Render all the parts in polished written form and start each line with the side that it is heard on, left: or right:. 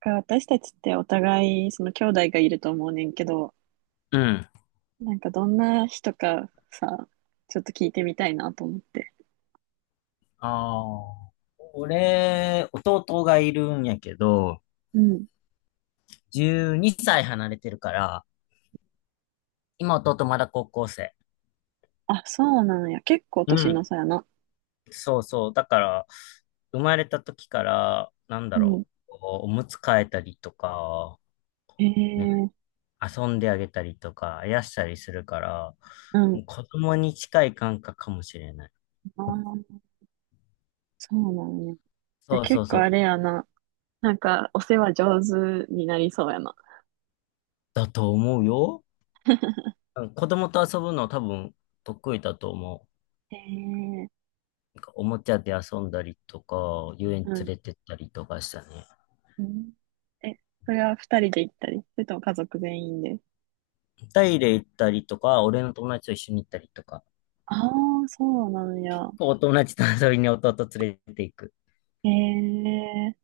right: か私たちってお互い、その兄弟がいると思うねんけど、
left: うん。
right: なんかどんな人かさ、ちょっと聞いてみたいなと思って。
left: ああ。俺、弟がいるんやけど、
right: うん。
left: 12歳離れてるから、今弟まだ高校生。
right: あ、そうなんや。結構
left: う
right: 年の
left: ん。
right: 差やな。
left: そうそう。だから、生まれた時から、なんだ
right: うん。
left: ろう、おむつ替えたりとか、
right: へ
left: ね、
right: え、
left: 遊んであげたりとか、あやしたりするから、
right: うん。
left: 子供に近い感覚かもしれない。
right: あー、そうなんや。じゃあ
left: そうそ
right: 結
left: う
right: 構
left: そ
right: あ
left: う。
right: れやな。なんかお世話上手になりそうやな。
left: だと思うよ。うん、子供と遊ぶの多分得意だと思う。
right: へえ、
left: おもちゃで遊んだりとか、遊園
right: う
left: 連
right: ん。
left: れてったりとかしたね。
right: うん。え、それは二人で行ったり、それとも家族全員で。
left: タイで行ったりとか、俺の友達と一緒に行ったりとか、
right: ああ、そうなんや。
left: お友達と遊びに弟連れて行く。
right: へえ。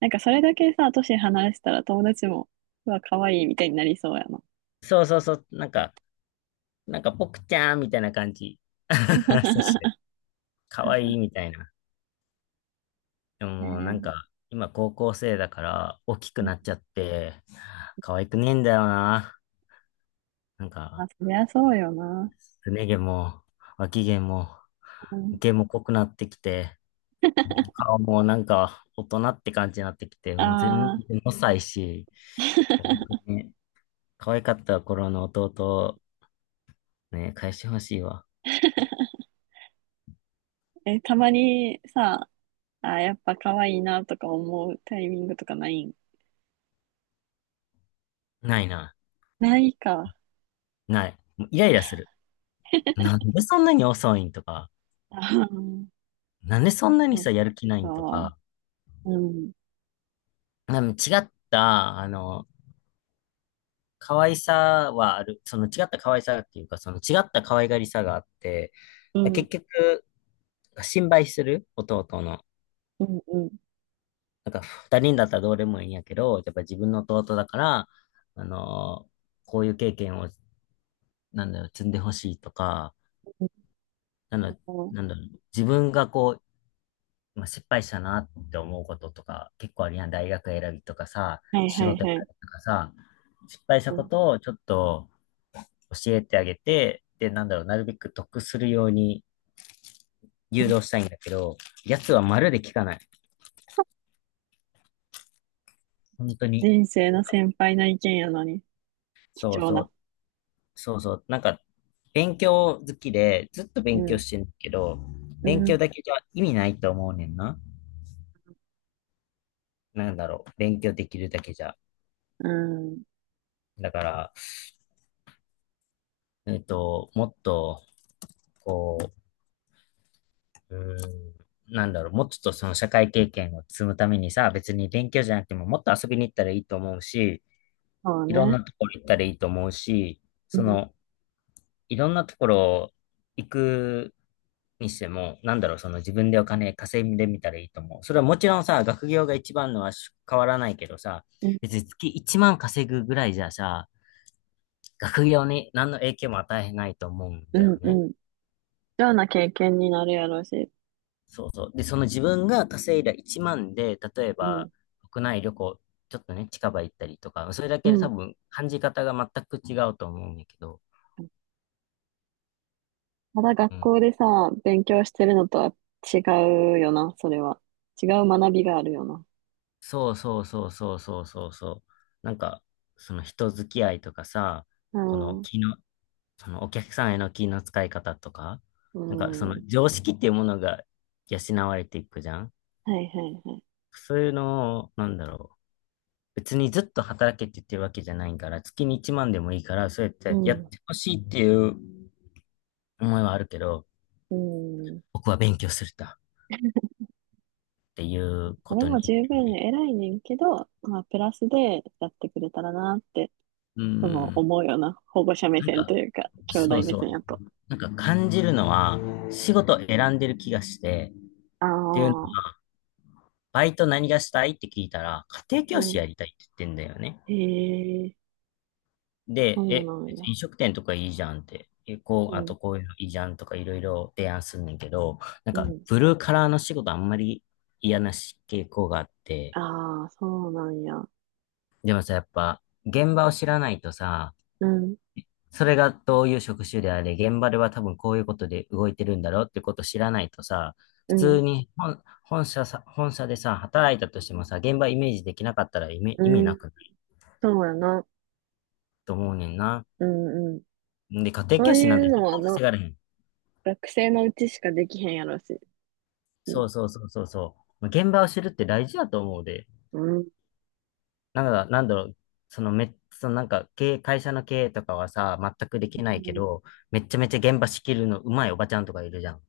right: なんかそれだけさ、年離したら友達も、うわ、可愛いみたいになりそうやな。
left: そうそうそう、なんか、ポクちゃんみたいな感じ。そして、かわいいみたいな。でもうなん
right: ね
left: か、今高校生だから大きく
right: え、う
left: なっ
right: ん。
left: ちゃって、可愛くねえんだよな。なん
right: まあ、
left: か、
right: そりゃそうよな。
left: すね毛も、脇毛も、
right: うん、
left: 毛も濃くなってきて、顔もなんか大人って感じになってきて、もう全
right: ああ、
left: 然ごさいし、本 当にね、可愛かった頃の弟をね、返してほしいわ。
right: え、たまにさ、あ、やっぱ可愛いなとか思うタイミングとかないん？
left: ないな。
right: ないか。
left: ない。もうイライラする。なんでそんなに遅いんとか、
right: あー、
left: なんでそんなに
right: そっ
left: さ、やる気ないんと
right: か。
left: か、
right: うん、
left: なんか違った、可愛さはある。その違った可愛さっていうか、その違った可愛がりさがあって、
right: う
left: 結
right: ん、
left: 局、心配する弟の。
right: うん、うん。
left: なんか二人だったらどうでもいいんやけど、やっぱ自分の弟だから、あのーこういう経験を、なんだろう、積んでほしいとか、なんだ
right: そ
left: ろう、なん
right: う、
left: だろう、自分がこう、まあ、失敗したなって思うこととか、結構あるやん。大学選びとかさ、
right: はい
left: 仕
right: はい
left: 事選
right: はい。
left: びとかさ、失敗した
right: う
left: こ
right: ん、
left: とをちょっと教えてあげて、で、なんだろう、なるべく得するように誘導したいんだけど、やつはまるで聞かない。本当に。
right: 人生の先輩の意見やのに、
left: そ
right: 貴
left: う
right: 重
left: そ
right: な。
left: う。そうそう、なんか、勉強好きで、ずっと
right: う
left: 勉強
right: ん、
left: してるけど、
right: う
left: 勉強
right: ん、
left: だけじゃ意味ないと思うねんな。なんだろう、勉強できるだけじゃ。
right: うん。
left: だから、もっと、こう、なんだろう、もうちょっとその社会経験を積むためにさ、別に勉強じゃなくても、もっと遊びに行ったらいいと思うし、
right: そう
left: いろん
right: ね。
left: なところ行ったらいいと思うし、
right: う
left: そ
right: ん。
left: の、いろんなところ行くにしても、なんだろう、その自分でお金稼いでみたらいいと思う。それはもちろんさ、学業が一番のは変わらないけどさ、
right: うん、
left: 別に月1万稼ぐぐらいじゃさ、学業に何の影響も与えないと思うん
right: う
left: だよ
right: ん、う
left: ね。
right: ん。貴重な経験になるやろうし。
left: そうそう。で、その自分が稼いだ1万で、例え
right: う
left: ば
right: ん、
left: 国内旅行、ちょっとね、近場行ったりとか、それだ
right: う
left: けで多
right: ん。
left: 分感じ方が全く違うと思うんだけど、
right: ただ学
left: うん。
right: 校でさ、勉強してるのとは違うよな、それは。違う学びがあるよな。
left: そうそうそうそうそうそうそう。なんか、その人付き合いとかさ、
right: う
left: この
right: ん、
left: 気の、そのお客さんへの気の使い方とか、
right: う
left: なんかそ
right: ん。
left: の
right: は
left: 常識っていうものが養われていくじゃん。
right: いはいはい。
left: そういうのを、なんだろう。別にずっと働けって言ってるわけじゃないから、月に1万でもいいから、そうやっ
right: う
left: てやっ
right: ん、
left: てほしいっていう思いはあるけど、
right: うん。
left: 僕は勉強するんだっていう
right: そ
left: こ
right: れ
left: と
right: も
left: に言っ
right: 十分
left: て。
right: 偉いねんけど、まあ、プラスでやってくれたらなって、
left: うん。
right: 思うよな。保護者目
left: なん
right: 線
left: か、
right: というか、兄
left: そう
right: 弟目
left: そ
right: 線
left: う。
right: やと。
left: なんか感じるのは、仕事選んでる気がして、
right: あ
left: っていうの
right: あ、
left: は、バイト何がしたいって聞いたら、家庭
right: う
left: 教師
right: ん。
left: やりたいって言ってんだよね。
right: へえ、そ
left: で、
right: うなんや。
left: 飲食店とかいいじゃんって、こ
right: う
left: う、あ
right: ん、
left: とこういうのいいじゃんとかいろいろ提案すんねんけど、なん
right: う
left: か、
right: ん。
left: ブルーカラーの仕事あんまり嫌なし傾向があって、
right: ああ、そうなんや。
left: でもさ、やっぱ、現場を知らないとさ、
right: うん、
left: それがどういう職種であれ、現場では多分こういうことで動いてるんだろうってことを知らないとさ、
right: う
left: 普
right: ん、
left: 通に本社さ、本社でさ、働いたとしてもさ、現場イメージできなかったら意味、
right: う
left: 意味な
right: ん、
left: くない
right: そうやな。
left: と思うねんな。
right: うん、うん。
left: で、家庭
right: そ
left: 教
right: う
left: 師
right: い
left: なんて
right: う
left: 絶
right: のは
left: 対稼
right: な、
left: がれへん。
right: 学生のうちしかできへんやろし。うん、
left: そうそうそうそうそう。まあ現場を知るって大事だと思うで。
right: うん、
left: なんだろう、そのめ、そのなんか経営、会社の経営とかはさ、全くできな
right: う
left: いけ
right: ん。
left: ど、めっちゃめちゃ現場仕切るのうまいおばちゃんとかいるじゃん。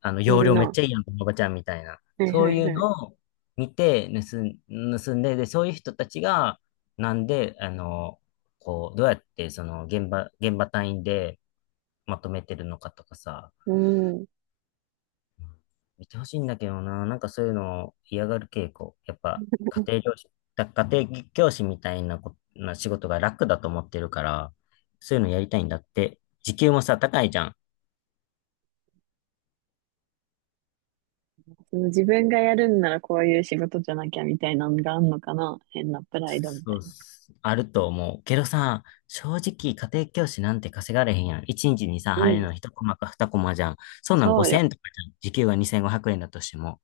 left: あの、
right: い
left: 容
right: る
left: 量
right: な。
left: めっ
right: は
left: ちゃいいやん、このおばちゃんみたいな。
right: いは
left: そうい
right: い
left: う
right: はい。
left: のを見て盗んで、で、そういう人たちが、なんで、こう、どうやってその現場単位でまとめてるのかとかさ、
right: うん。
left: 見てほしいんだけどな。なんかそういうのを嫌がる傾向。やっぱ、家庭教師みたいなこ、な仕事が楽だと思ってるから、そういうのやりたいんだって。時給もさ、高いじゃん。
right: その自分がやるんならこういう仕事じゃなきゃみたいなのがあんのかな。変なプライドみた
left: そう
right: い
left: っ
right: な。
left: す、あると思う。けどさ、正直家庭教師なんて稼がれへんやん。1日にちにさ、
right: う
left: 入る
right: ん、
left: の1コマか2コマじゃん。そんなん
right: そう
left: 5000
right: よ。
left: 円とかじゃん。時給が2500円だとしても。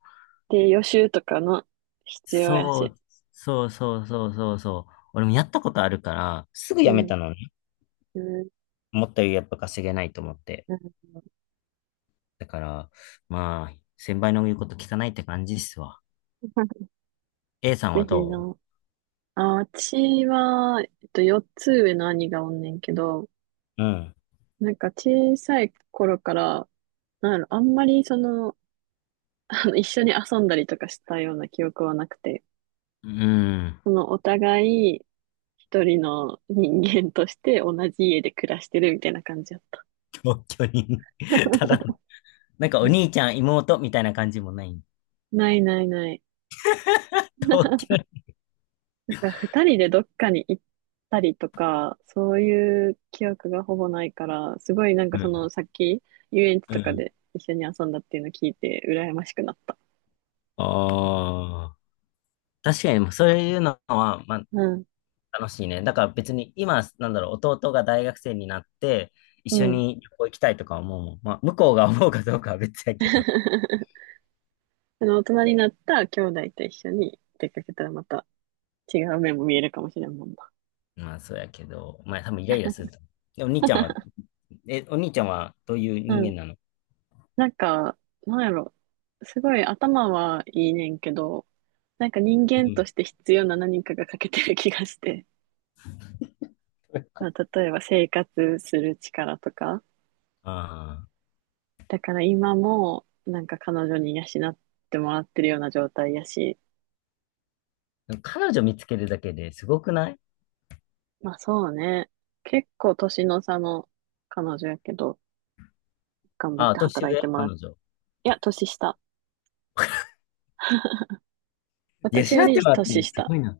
right: で、予習とかの必要や
left: そ
right: し。
left: う、そうそうそうそうそう。俺もやったことあるから、すぐ
right: う
left: 辞め
right: ん、
left: たのね。
right: うん、
left: 思ったよりやっぱ稼げないと思って。
right: うん。
left: だから、まあ、先輩の言うこと聞かないって感じっすわ。A さんは
right: ぜひ
left: ど
right: な。あ、私は、4つ上の兄がおんねんけど、
left: う？うん。
right: なんか小さい頃から、なんやろあんまりその、あの、一緒に遊んだりとかしたような記憶はなくて、
left: うん。
right: そのお互い一人の人間として同じ家で暮らしてるみたいな感じだった。
left: 同居人。 ただ、なんかお兄ちゃん、妹みたいな感じもない。
right: ないないない。なんか二人でどっかに行ったりとか、そういう記憶がほぼないから、すごいなんか
left: う
right: その
left: ん。
right: さっき遊園地
left: う
right: とか
left: ん。
right: で一緒に遊んだっていうの聞いて羨ましくなった。
left: ああ。確かに、そういうのは、まあ、
right: うん。
left: 楽しいね。だから別に今、なんだろう、弟が大学生になって、一
right: う
left: 緒
right: ん。
left: に旅行行きたいとか思うもん。まあ、向こうが思うかどうかは別やけど。
right: その大人になった兄弟と一緒に出かけたらまた違う面も見えるかもしれんもんな。
left: まあ、そうやけど、まあ、多分イライラすると。で、お兄ちゃんはどういう
right: う
left: 人
right: ん。
left: 間なの？
right: なんか、なんやろ。すごい頭はいいねんけど、なんか人
left: う
right: 間と
left: ん。
right: して必要な何かが欠けてる気がして。まあ、例えば生活する力とか。
left: ああ。
right: だから今もなんか彼女に養ってもらってるような状態やし。
left: でも彼女見つけるだけですごくない？
right: まあそうね。結構年の差の彼女やけど、頑張っ
left: ああ、
right: て
left: 年
right: 働いて
left: 上
right: もらって。
left: 彼女。
right: いや、年下。
left: 養
right: 私よ
left: っ
right: り
left: てもらってん
right: 年
left: のす
right: 下。
left: ごいな。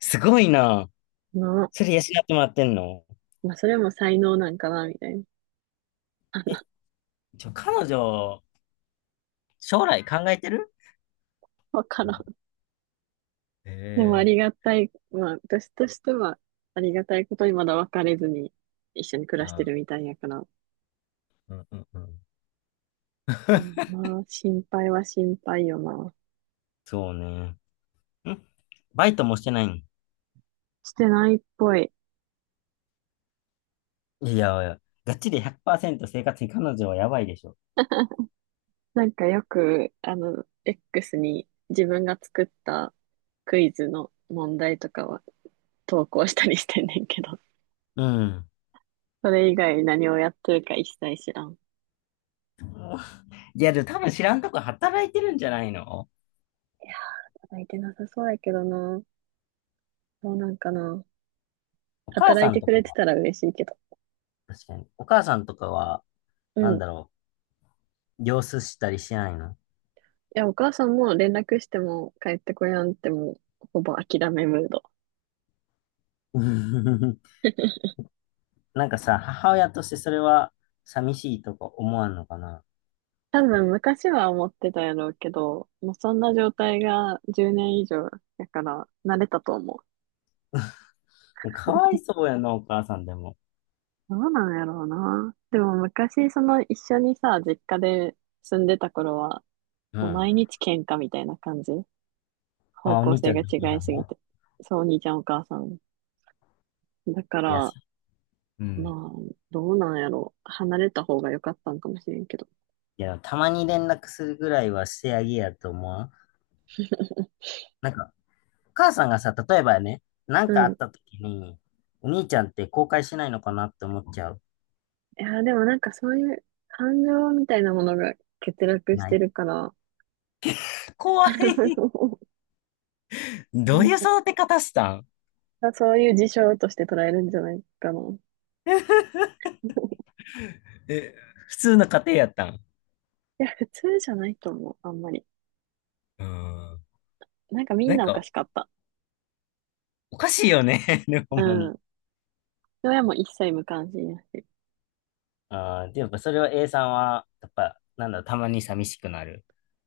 left: すごいな。
right: の、
left: それ養ってもらってんの？
right: まあ、それも才能なんかな、みたいな。
left: え、ちょ、彼女、将来考えてる？
right: わからん。
left: え
right: でもあ
left: え
right: り
left: ー。
right: がたい、まあ、私としては、ありがたいことにまだ別れずに一緒に暮
left: あ
right: らして
left: あ、
right: るみたいやから。
left: うんうんうん。
right: うん。まあ、心配は心配よな。
left: そうね。んバイトもしてないん？
right: してないっぽい。
left: いやいや、がっちり100%生活に彼女はやばいでしょ。
right: なんかよく、X に自分が作ったクイズの問題とかは投稿したりしてんねんけど、
left: うん。
right: それ以外何をやってるか一切知らん。
left: いや、でも多分知らんとこ働いてるんじゃないの？
right: いや、働いてなさそうやけどな。どうなんかな。
left: お母
right: 働
left: さ
right: い
left: ん
right: て
left: と
right: く
left: か
right: れて
left: は、
right: たら嬉しいけど。
left: 確かに。お母さんとかは、
right: う
left: な
right: ん。
left: んだ
right: い
left: ろう、様子したりしないの？
right: や、お母さんも連絡しても帰ってこやんってもう、ほぼ諦めムード。
left: なんかさ、母親としてそれは寂しいとか思わんのかな？
right: 多分昔は思ってたやろうけど、もうそんな状態が10年以上やから慣れたと思う。
left: かわい そうやな、お母さんでも。
right: どうなんやろうな。でも昔、その一緒にさ、実家で住んでた頃は、
left: う
right: もう
left: ん。
right: 毎日喧嘩みたいな感じ。方
left: あ、お
right: 向
left: 兄ち
right: 性
left: ゃん
right: が
left: のお母
right: 違
left: さ
right: い
left: ん
right: すぎ
left: も？
right: て。そう、お兄ちゃんお母さん。だか
left: いや、そ
right: ら、
left: う
right: ま
left: ん。
right: あ、どうなんやろう。離れた方が良かったんかもしれんけど。
left: いや、たまに連絡するぐらいはしてあげやと思わん？なんか、お母さんがさ、例えばね、な
right: う
left: んかあ
right: ん。
left: った
right: い
left: 時に、お兄ちゃんって後悔しないのかなって思っちゃう。
right: や、でもなんかそういう感情みたいなものが欠落し
left: な
right: て
left: い？
right: るから、
left: 怖い。どういう育て 方したん？
right: そういう事象として捉えるんじゃないかな。い
left: え、普通の家庭やったん？
right: や、普通じゃないと思う、あんまり。
left: うん。
right: なんかみん
left: なん
right: なおか
left: か、
right: しかった。
left: おかしいよね。ね、ほ
right: う
left: んまに。
right: ん。親も一切無関心やし。
left: ああ、でやっぱそれは A さんは、やっぱ、なんだろう、たまに寂しくなる。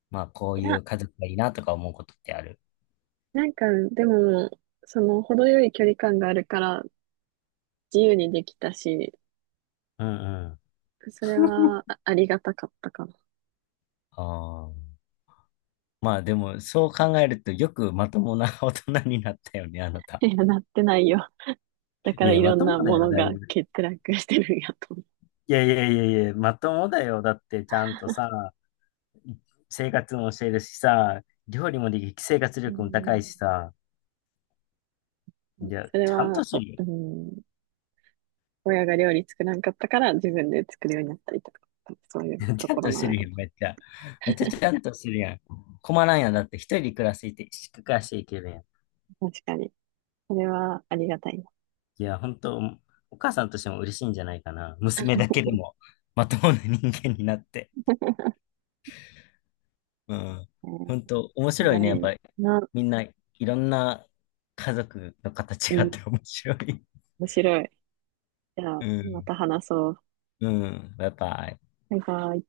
left: まあ、こ
right: い
left: うい
right: や、
left: う家族がいいなとか思うことってある？
right: なんかでも、その程よい距離感があるから自由にできたし、
left: うんうん。
right: それはあ、ありがたかったかな。
left: ああ。まあでも、そう考えると、よくまともな 大人になったよね、あな た。
right: いや、なってないよ。だか
left: い
right: ら
left: や、
right: い
left: ま
right: ろん
left: とも
right: な
left: だ
right: も
left: よ、
right: の
left: だい
right: が
left: ぶ。
right: 欠落してるんやと思
left: いやいやいやいや、まともだよ。だって、ちゃんとさ、生活も教えるしさ、料理もできる、生活
right: う。う
left: 力も高
right: ん。
left: いしさ、いや、
right: それ
left: ちゃん
right: は、
left: として
right: お、
left: る
right: う
left: よ。
right: ん、親が料理作らんかったから自分で作るようになったりとか、そういう と
left: ちゃん
right: ころ
left: とし
right: なん
left: て
right: や
left: る
right: ろ
left: よ、めっちゃ。めっちゃちゃんとしてるやん。困らんやん、だって一人で暮らしていて、暮らしていけるやん。
right: うな。確かに。それはありがたいで
left: いや、本当、お母さんとしても嬉しいんじゃないかな。娘だけでも、まともな人間になって。うん。
right: すね。
left: 本当面
right: 意
left: 白いね、やっ
right: 外
left: ぱり。
right: な、
left: みんないろんな家族の
right: う
left: 形があっ
right: ん、
left: て面白い。
right: 面白い。じゃ
left: う
right: あ、ま
left: ん。
right: た話そう。
left: うん。やっぱ、
right: バイバイ。